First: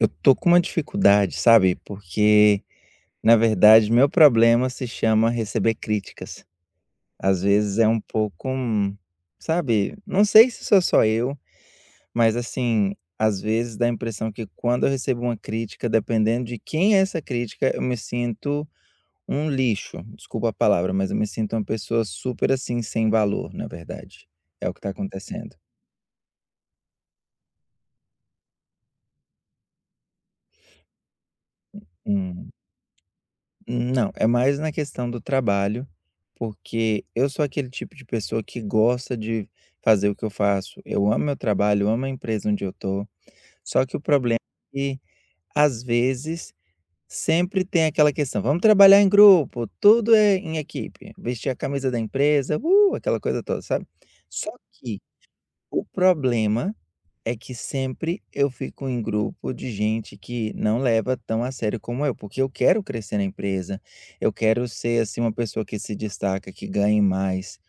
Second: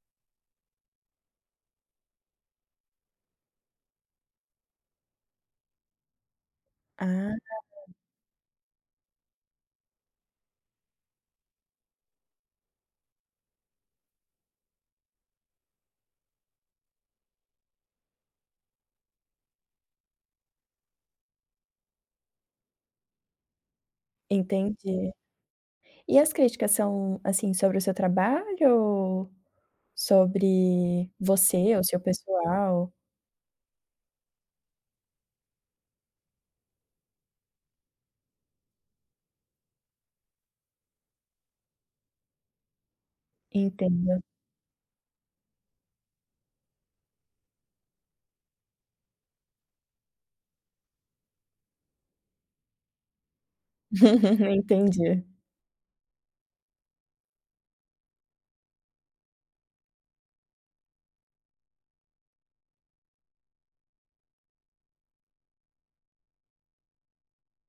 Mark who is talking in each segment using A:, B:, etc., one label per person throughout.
A: Eu tô com uma dificuldade, sabe, porque, na verdade, meu problema se chama receber críticas.
B: Ah,
A: Às vezes é um pouco, sabe, não sei se sou só eu, mas, assim, às vezes dá a impressão que quando eu recebo uma crítica, dependendo de quem é essa crítica, eu me sinto um lixo, desculpa a palavra, mas eu me sinto uma pessoa super, assim, sem valor, na verdade. É o que tá
B: entendi.
A: acontecendo.
B: E as críticas são, assim, sobre o seu trabalho ou sobre você, o seu
A: Hum.
B: pessoal?
A: Não, é mais na questão do trabalho, porque eu sou aquele tipo de pessoa que gosta de fazer o que eu faço. Eu amo meu trabalho, eu amo a empresa onde eu tô. Só que o
B: Entendo.
A: problema é que, às vezes, sempre tem aquela questão: vamos trabalhar em grupo, tudo é em equipe, vestir a camisa da empresa, aquela coisa toda, sabe? Só que
B: Entendi.
A: o problema é que sempre eu fico em grupo de gente que não leva tão a sério como eu, porque eu quero crescer na empresa, eu quero ser assim uma pessoa que se destaca, que ganhe mais.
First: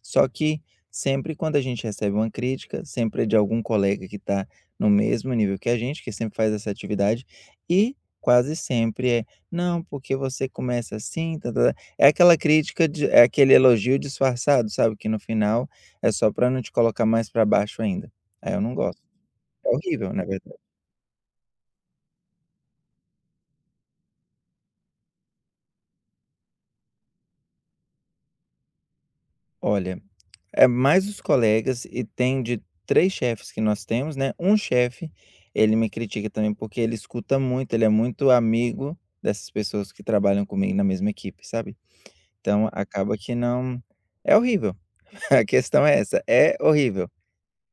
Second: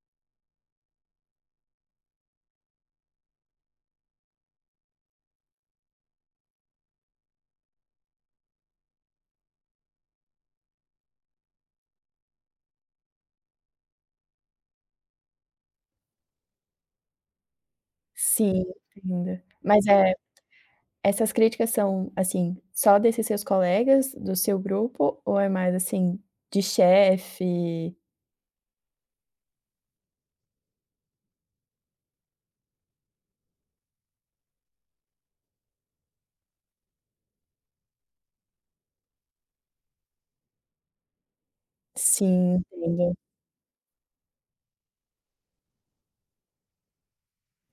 A: Só que sempre quando a gente recebe uma crítica, sempre é de algum colega que está no mesmo nível que a gente, que sempre faz essa atividade, e quase sempre é, não, porque você começa assim, tá, tá, tá". é aquela crítica, é aquele elogio disfarçado, sabe? Que no final é só para não te colocar mais para baixo ainda. Aí eu
B: Sim,
A: não gosto.
B: entendo.
A: É
B: Mas,
A: horrível,
B: é
A: na verdade.
B: essas críticas são, assim, só desses seus colegas do seu grupo ou é mais, assim, de chefe?
A: Olha, é mais os colegas e tem de 3 chefes que nós temos, né, um chefe, ele me critica também porque ele escuta muito, ele é muito amigo dessas pessoas que trabalham comigo na mesma equipe, sabe.
B: Sim,
A: Então
B: entendo.
A: acaba que não é horrível, a questão é essa, é horrível.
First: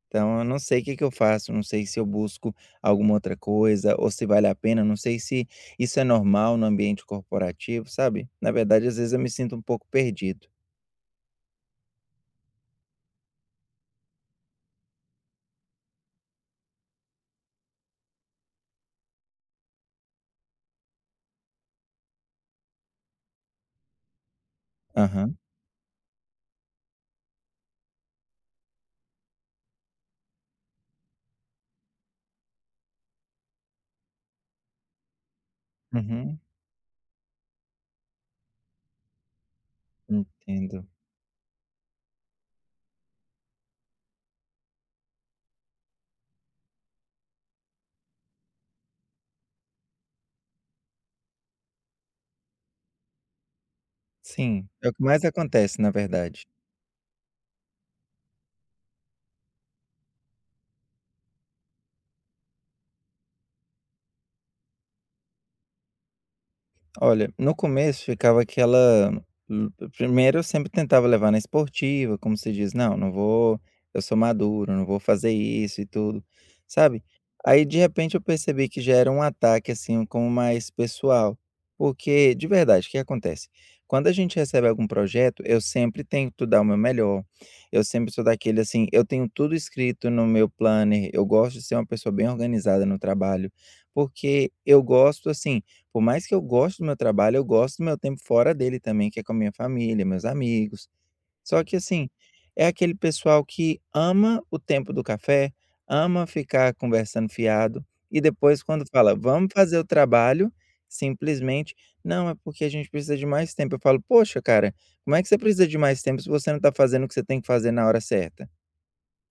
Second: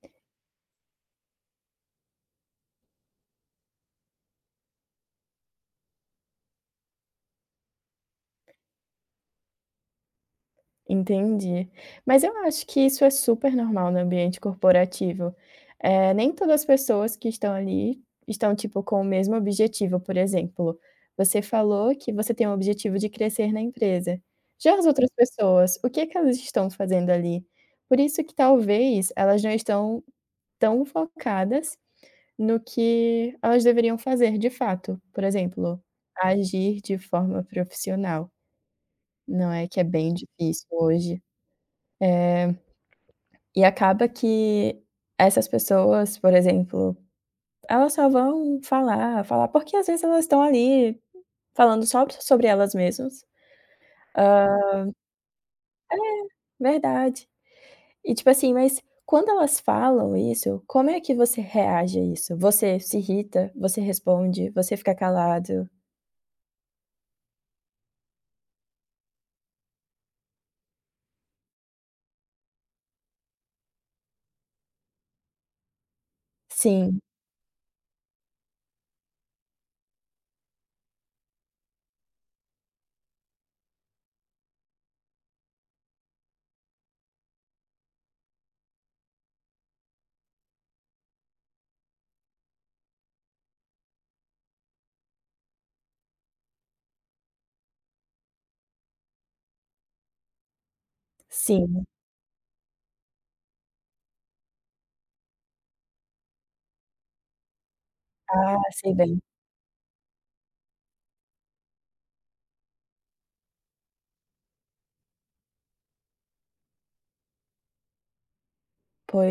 A: Então eu não sei o que que eu faço, não sei se eu busco alguma outra coisa ou se vale a pena, não sei se isso é normal no ambiente corporativo, sabe. Na verdade, às vezes eu me sinto um pouco perdido.
B: Entendi. Mas eu acho que isso é super normal no ambiente corporativo. Nem todas as pessoas que estão ali estão, tipo, com o mesmo objetivo. Por exemplo, você falou que você tem o objetivo de crescer na empresa. Já as outras
A: Aham,
B: pessoas, o que é que elas estão fazendo ali? Por isso que talvez elas não estão tão focadas no que elas deveriam fazer de fato, por exemplo,
A: uhum.
B: agir de forma profissional. Não é que é bem difícil
A: Entendo.
B: hoje. Eh e acaba que essas pessoas, por exemplo, elas só vão falar, falar, porque às vezes elas estão ali falando só sobre elas mesmas.
A: Sim, é o que mais acontece, na verdade.
B: Verdade. E tipo assim, mas quando elas falam isso, como é que você reage a isso? Você se irrita? Você responde? Você fica calado?
A: Olha, no começo ficava aquela hum, primeiro eu sempre tentava levar na esportiva, como se diz: "Não, não vou eu sou maduro, não vou fazer isso e tudo",
B: Sim,
A: sabe. Aí, de repente, eu percebi que já era um ataque, assim, como mais pessoal, porque de verdade, o que acontece? Quando a gente recebe algum projeto, eu sempre tento dar o meu melhor, eu sempre sou daquele, assim, eu tenho tudo escrito no meu planner, eu gosto de ser uma pessoa bem organizada no trabalho, porque eu gosto, assim por mais que eu goste do meu trabalho, eu gosto do meu tempo fora dele também, que é com a minha família, meus amigos. Só que
B: sim.
A: assim, é aquele pessoal que ama o tempo do café, ama ficar conversando fiado, e
B: Ah,
A: depois quando
B: sei
A: fala:
B: bem.
A: "Vamos fazer o trabalho", simplesmente: "Não, é porque a gente precisa de mais tempo". Eu falo: "Poxa, cara, como é que você precisa de mais tempo se você não está fazendo o que você tem que fazer na hora certa?".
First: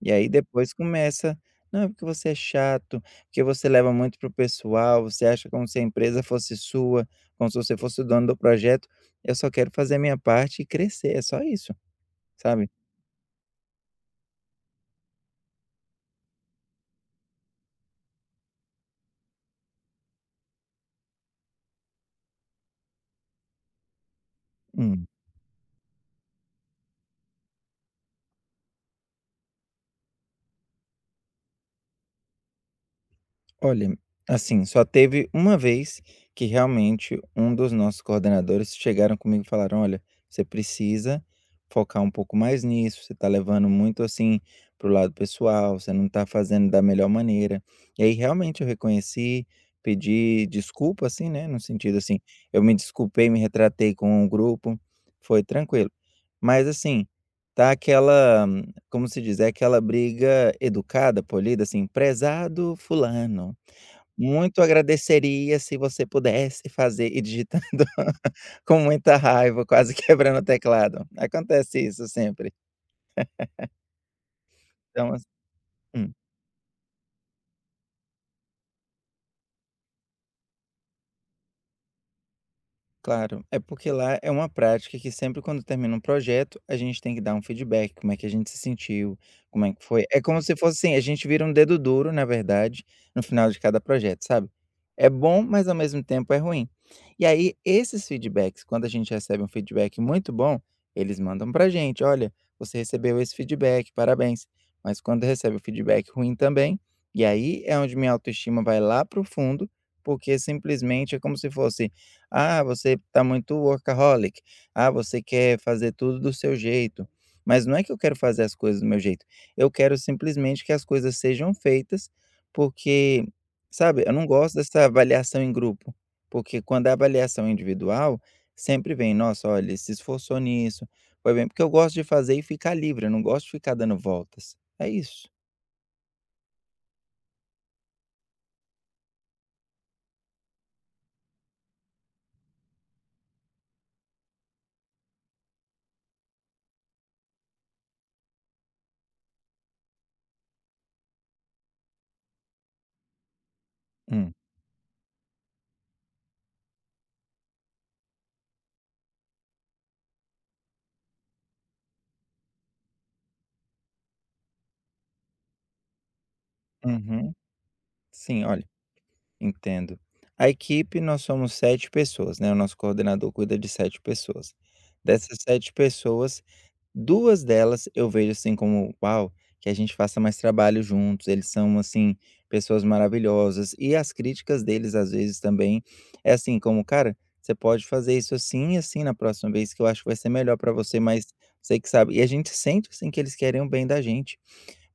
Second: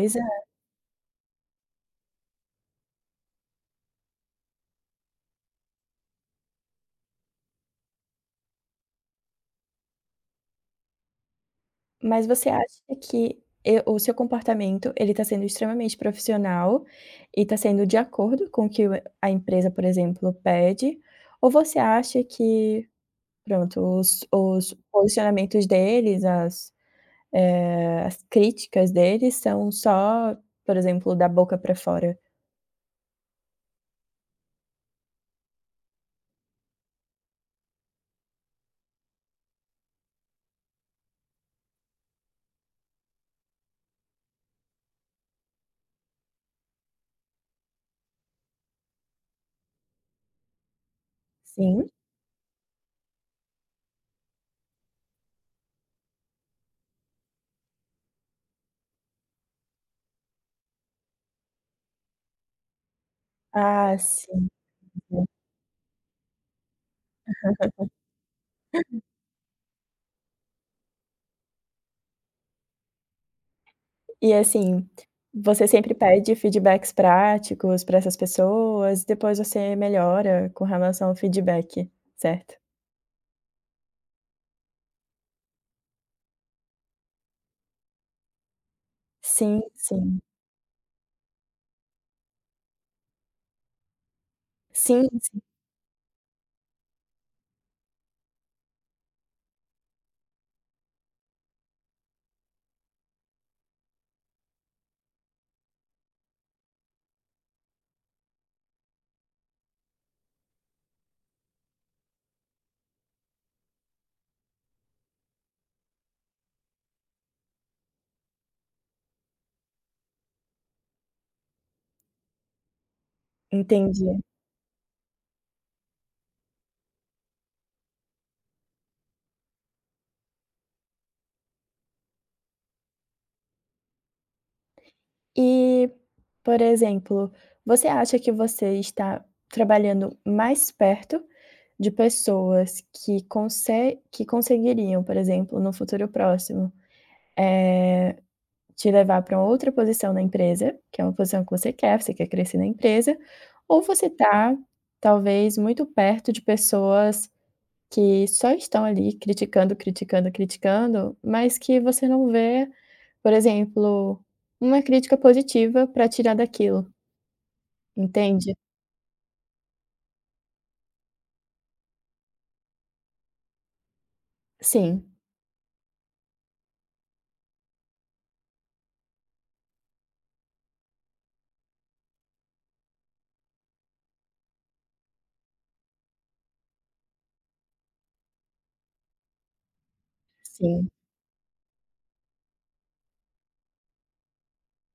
A: E aí depois começa: "Não, é porque você é chato, porque você leva muito pro pessoal, você acha como se a empresa fosse sua, como se você fosse o dono do projeto. Eu só quero fazer a minha parte e crescer, é só isso",
B: mas você
A: sabe?
B: acha que e o seu comportamento, ele está sendo extremamente profissional e está sendo de acordo com o que o a empresa, por exemplo, pede? Ou você acha que, pronto, os posicionamentos deles, as, as críticas deles são só, por exemplo, da boca para fora?
A: Olha, assim, só teve uma vez que realmente um dos nossos coordenadores chegaram comigo e falaram: "Olha, você precisa focar um pouco mais nisso, você está levando muito, assim, para o lado pessoal, você não está fazendo da melhor maneira". E aí realmente eu reconheci, pedi desculpa, assim, né, no
B: Sim?
A: sentido, assim, eu me desculpei, me retratei com o grupo, foi tranquilo. Mas assim, tá aquela, como se diz, é aquela briga educada, polida, assim: "Prezado fulano".
B: Ah, sim.
A: Muito agradeceria se você pudesse fazer e digitando com muita raiva, quase quebrando o teclado. Acontece isso sempre.
B: E assim,
A: Então, assim
B: você sempre
A: hum.
B: pede feedbacks práticos para essas pessoas, depois você melhora com relação ao feedback, certo?
A: Claro, é porque lá é uma prática que sempre quando termina um projeto, a gente tem que dar um feedback, como é que a gente se sentiu,
B: Sim,
A: como é que foi.
B: sim.
A: É como se fosse assim, a gente vira um dedo duro, na verdade, no final de cada projeto, sabe?
B: Sim,
A: É
B: sim,
A: bom, mas ao mesmo tempo é ruim. E aí, esses feedbacks, quando a gente recebe um feedback muito bom, eles mandam pra gente, olha, você recebeu esse feedback, parabéns. Mas quando recebe o feedback ruim também, e aí é onde minha autoestima vai lá pro fundo, porque simplesmente é como se fosse ah, você está muito workaholic. Ah, você quer fazer tudo do seu jeito. Mas não é que eu quero fazer as coisas do meu jeito. Eu quero simplesmente que as coisas sejam feitas, porque, sabe,
B: entendi.
A: eu não gosto dessa avaliação em grupo. Porque quando é avaliação é individual, sempre vem, nossa, olha, ele se esforçou nisso. Foi bem, porque eu gosto de fazer e ficar livre, eu não gosto de ficar dando voltas. É isso.
B: E, por exemplo, você acha que você está trabalhando mais perto de pessoas que conseguiriam, por exemplo, no futuro próximo, eh, te levar para outra posição na empresa, que é uma posição que você quer? Você quer crescer na empresa, ou você
A: Hum.
B: está talvez muito perto de pessoas que só estão ali criticando, criticando, criticando, mas que você não vê, por exemplo, uma crítica positiva para tirar daquilo,
A: Uhum. Sim,
B: entende?
A: olha. Entendo. A equipe, nós somos 7 pessoas, né, o nosso coordenador cuida de 7 pessoas.
B: Sim,
A: Dessas 7 pessoas, 2 delas eu vejo, assim, como: "Uau, que a gente faça mais trabalho juntos, eles são, assim, pessoas maravilhosas". E as críticas deles, às vezes, também é assim como: "Cara, você pode fazer isso assim e assim na próxima vez, que eu acho que vai ser melhor para
B: sim,
A: você, mas você que sabe". E a gente sente, assim, que eles querem o bem da gente.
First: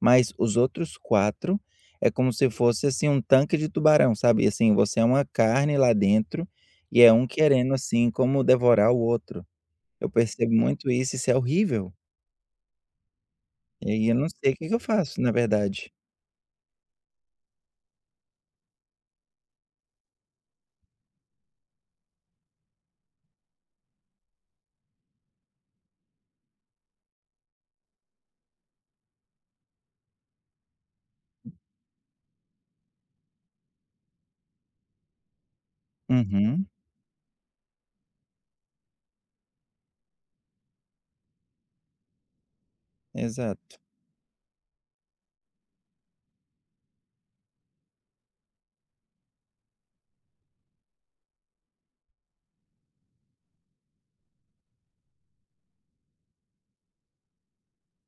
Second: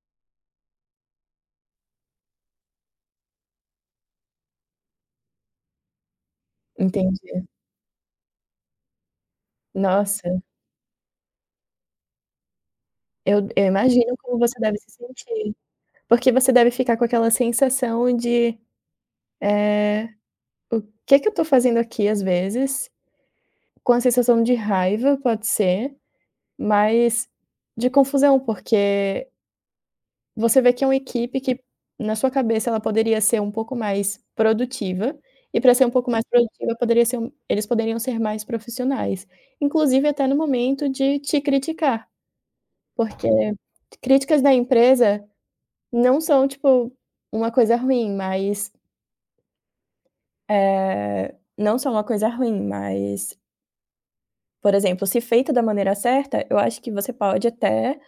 A: Mas os outros 4 é como se fosse, assim, um tanque de tubarão, sabe, e assim, você é uma carne lá dentro, e é um
B: entendi.
A: querendo, assim, como devorar o outro. Eu
B: Nossa,
A: percebo muito isso, isso é horrível.
B: eu
A: E aí eu
B: imagino
A: não
B: como
A: sei o
B: você
A: que que
B: deve
A: eu
B: se
A: faço, na
B: sentir,
A: verdade.
B: porque você deve ficar com aquela sensação de, eh o que que eu tô fazendo aqui, às vezes, com a sensação de raiva, pode ser, mas de confusão, porque você vê que é uma equipe que, na sua cabeça, ela poderia ser um pouco mais produtiva, e para ser um pouco mais
A: Uhum,
B: produtiva, poderia ser eles poderiam ser mais profissionais. Inclusive até no momento de te criticar, porque
A: exato.
B: críticas da empresa não são, tipo, uma coisa ruim, mas, não são uma coisa ruim, mas, por exemplo, se feita da maneira certa, eu acho que você pode até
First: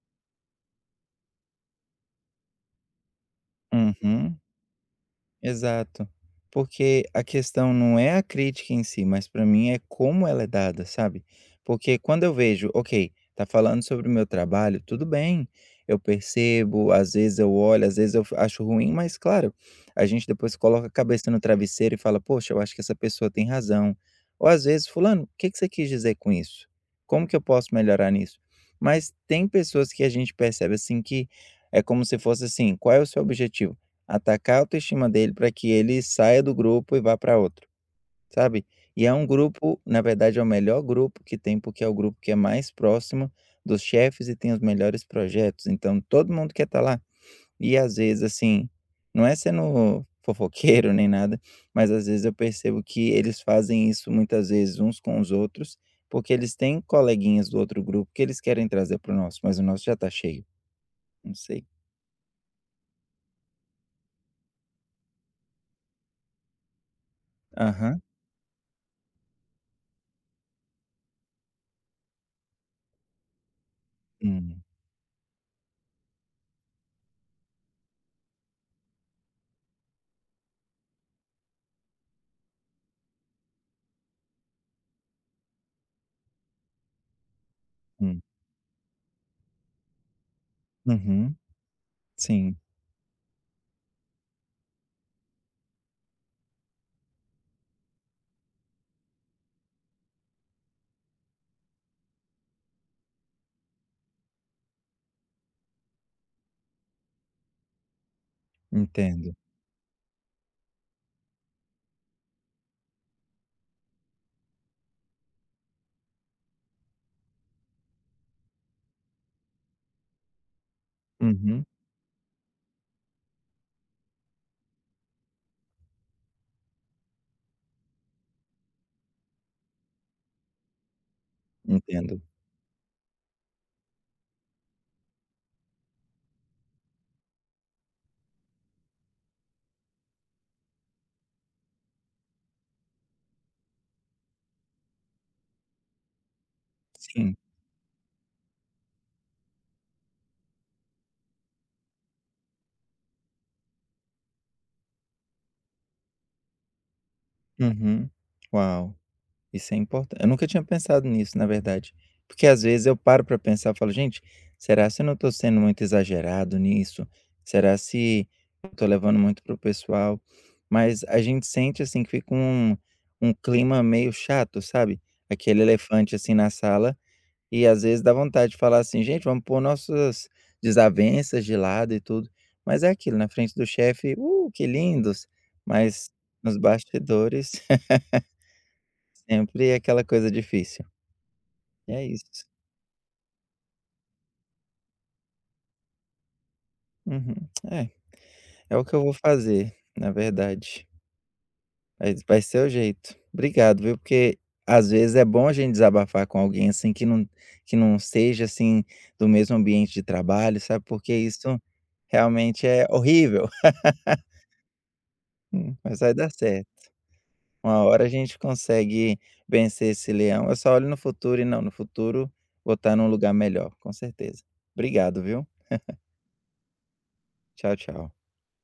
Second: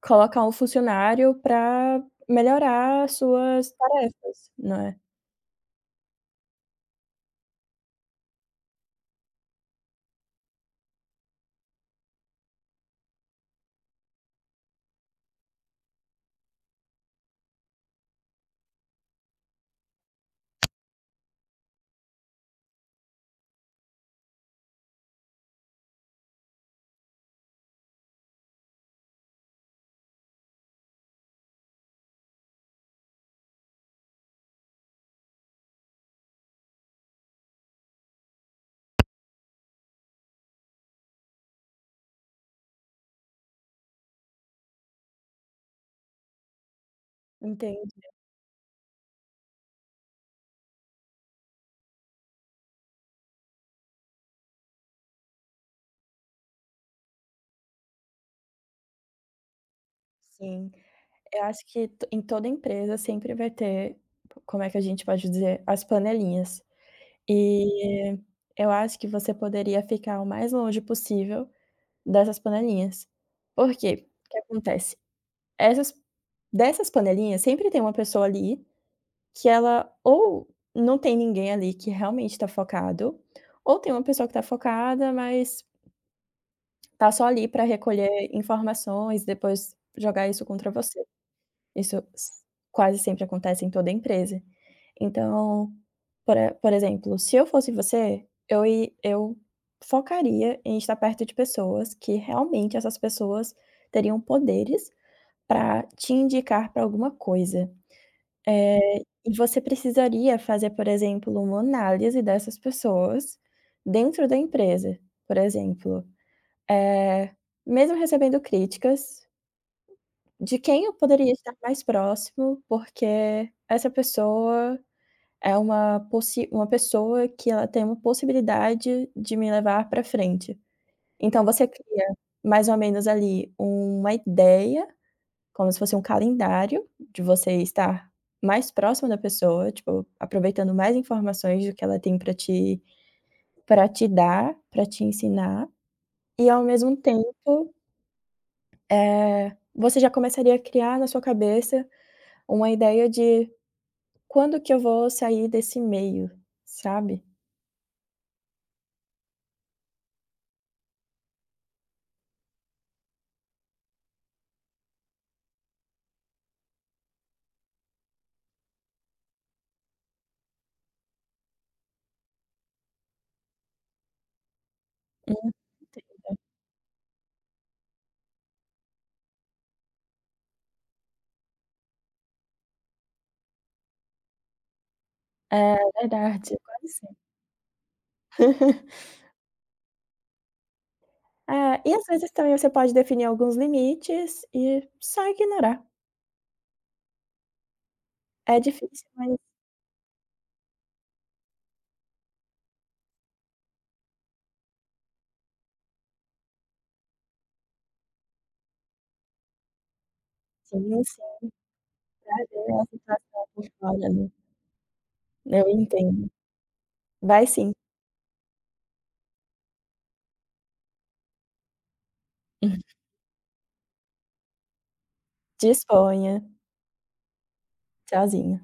B: colocar um funcionário para melhorar suas
A: Uhum.
B: tarefas, não é.
A: Exato. Porque a questão não é a crítica em si, mas para mim é como ela é dada, sabe? Porque quando eu vejo, ok, tá falando sobre o meu trabalho, tudo bem, eu percebo, às vezes eu olho, às vezes eu acho ruim, mas claro, a gente depois coloca a cabeça no travesseiro e fala, poxa, eu acho que essa pessoa tem razão. Ou às vezes, fulano, o que que você quis dizer com isso? Como que eu posso melhorar nisso? Mas tem pessoas que a gente percebe assim que é como se fosse assim, qual é o seu objetivo? Atacar a autoestima dele para que ele saia do grupo e vá para outro, sabe. E é um grupo na verdade é o melhor grupo que tem, porque é o grupo que é mais próximo dos chefes e tem os melhores projetos, então todo mundo quer estar lá. E
B: Entendo,
A: às vezes, assim, não é sendo fofoqueiro nem nada, mas às vezes eu percebo que eles fazem isso muitas vezes uns com os outros, porque eles têm coleguinhas do outro grupo que eles querem trazer para o nosso, mas o nosso já está cheio,
B: sim.
A: não
B: Eu
A: sei.
B: acho que to em toda empresa sempre vai ter, como é que a gente pode dizer, as panelinhas.
A: Aham.
B: E eu acho que você poderia ficar o mais longe possível dessas panelinhas. Por quê? O que
A: Hum,
B: acontece? Essas Dessas panelinhas sempre tem uma pessoa ali que ela ou não tem ninguém ali que realmente está focado, ou tem uma pessoa que está focada, mas tá só ali para
A: hum.
B: recolher informações, depois jogar isso contra você.
A: Uhum,
B: Isso s
A: sim.
B: Quase sempre acontece em toda empresa. Então, por exemplo, se eu fosse você, eu focaria em estar perto de pessoas que realmente essas pessoas teriam poderes para te indicar para alguma coisa. Eh,
A: Entendo.
B: e você precisaria fazer, por exemplo, uma análise dessas pessoas dentro da empresa, por exemplo, eh, mesmo recebendo críticas, de quem eu poderia estar
A: Uhum.
B: mais próximo, porque essa pessoa é uma possi uma pessoa que ela tem uma possibilidade de me levar para frente. Então você cria
A: Entendo.
B: mais ou menos ali uma ideia como se fosse um calendário de você estar mais próximo da pessoa, tipo, aproveitando mais informações do que ela tem para te dar, para te ensinar, e ao mesmo
A: Sim.
B: tempo, você já começaria a criar na sua cabeça uma ideia de quando que eu vou sair desse meio, sabe.
A: Uhum. Uau, isso é importante. Eu nunca tinha pensado nisso, na verdade. Porque às vezes eu paro para pensar, e falo: "Gente, será se eu não estou sendo muito exagerado nisso? Será se eu tô levando muito pro pessoal?" Mas a gente sente, assim, que fica um clima meio chato, sabe?
B: Uhum.
A: Aquele elefante, assim, na sala. E às vezes dá vontade de falar assim: "Gente, vamos pôr nossas desavenças de lado e tudo". Mas é aquilo, na frente do chefe: que lindos!",
B: É
A: mas
B: verdade,
A: nos
B: é quase sempre.
A: bastidores sempre é aquela coisa difícil.
B: É, e às
A: É
B: vezes
A: isso.
B: também você pode definir alguns limites e só ignorar.
A: Uhum. É,
B: É
A: é o que eu
B: difícil,
A: vou
B: mas
A: fazer, na verdade. Vai ser o jeito. Obrigado, viu, porque às vezes é bom a gente desabafar com alguém, assim, que não seja, assim, do mesmo ambiente de trabalho,
B: sim.
A: sabe, porque isso realmente
B: Trazer a
A: é
B: situação
A: horrível.
B: por fora, né. Eu
A: Mas vai
B: entendo.
A: dar certo.
B: Vai sim.
A: Uma hora a gente consegue vencer esse leão. Eu só olho no futuro e não, no futuro vou estar num lugar melhor, com certeza. Obrigado, viu.
B: Disponha.
A: Tchau, tchau.
B: Tchauzinho.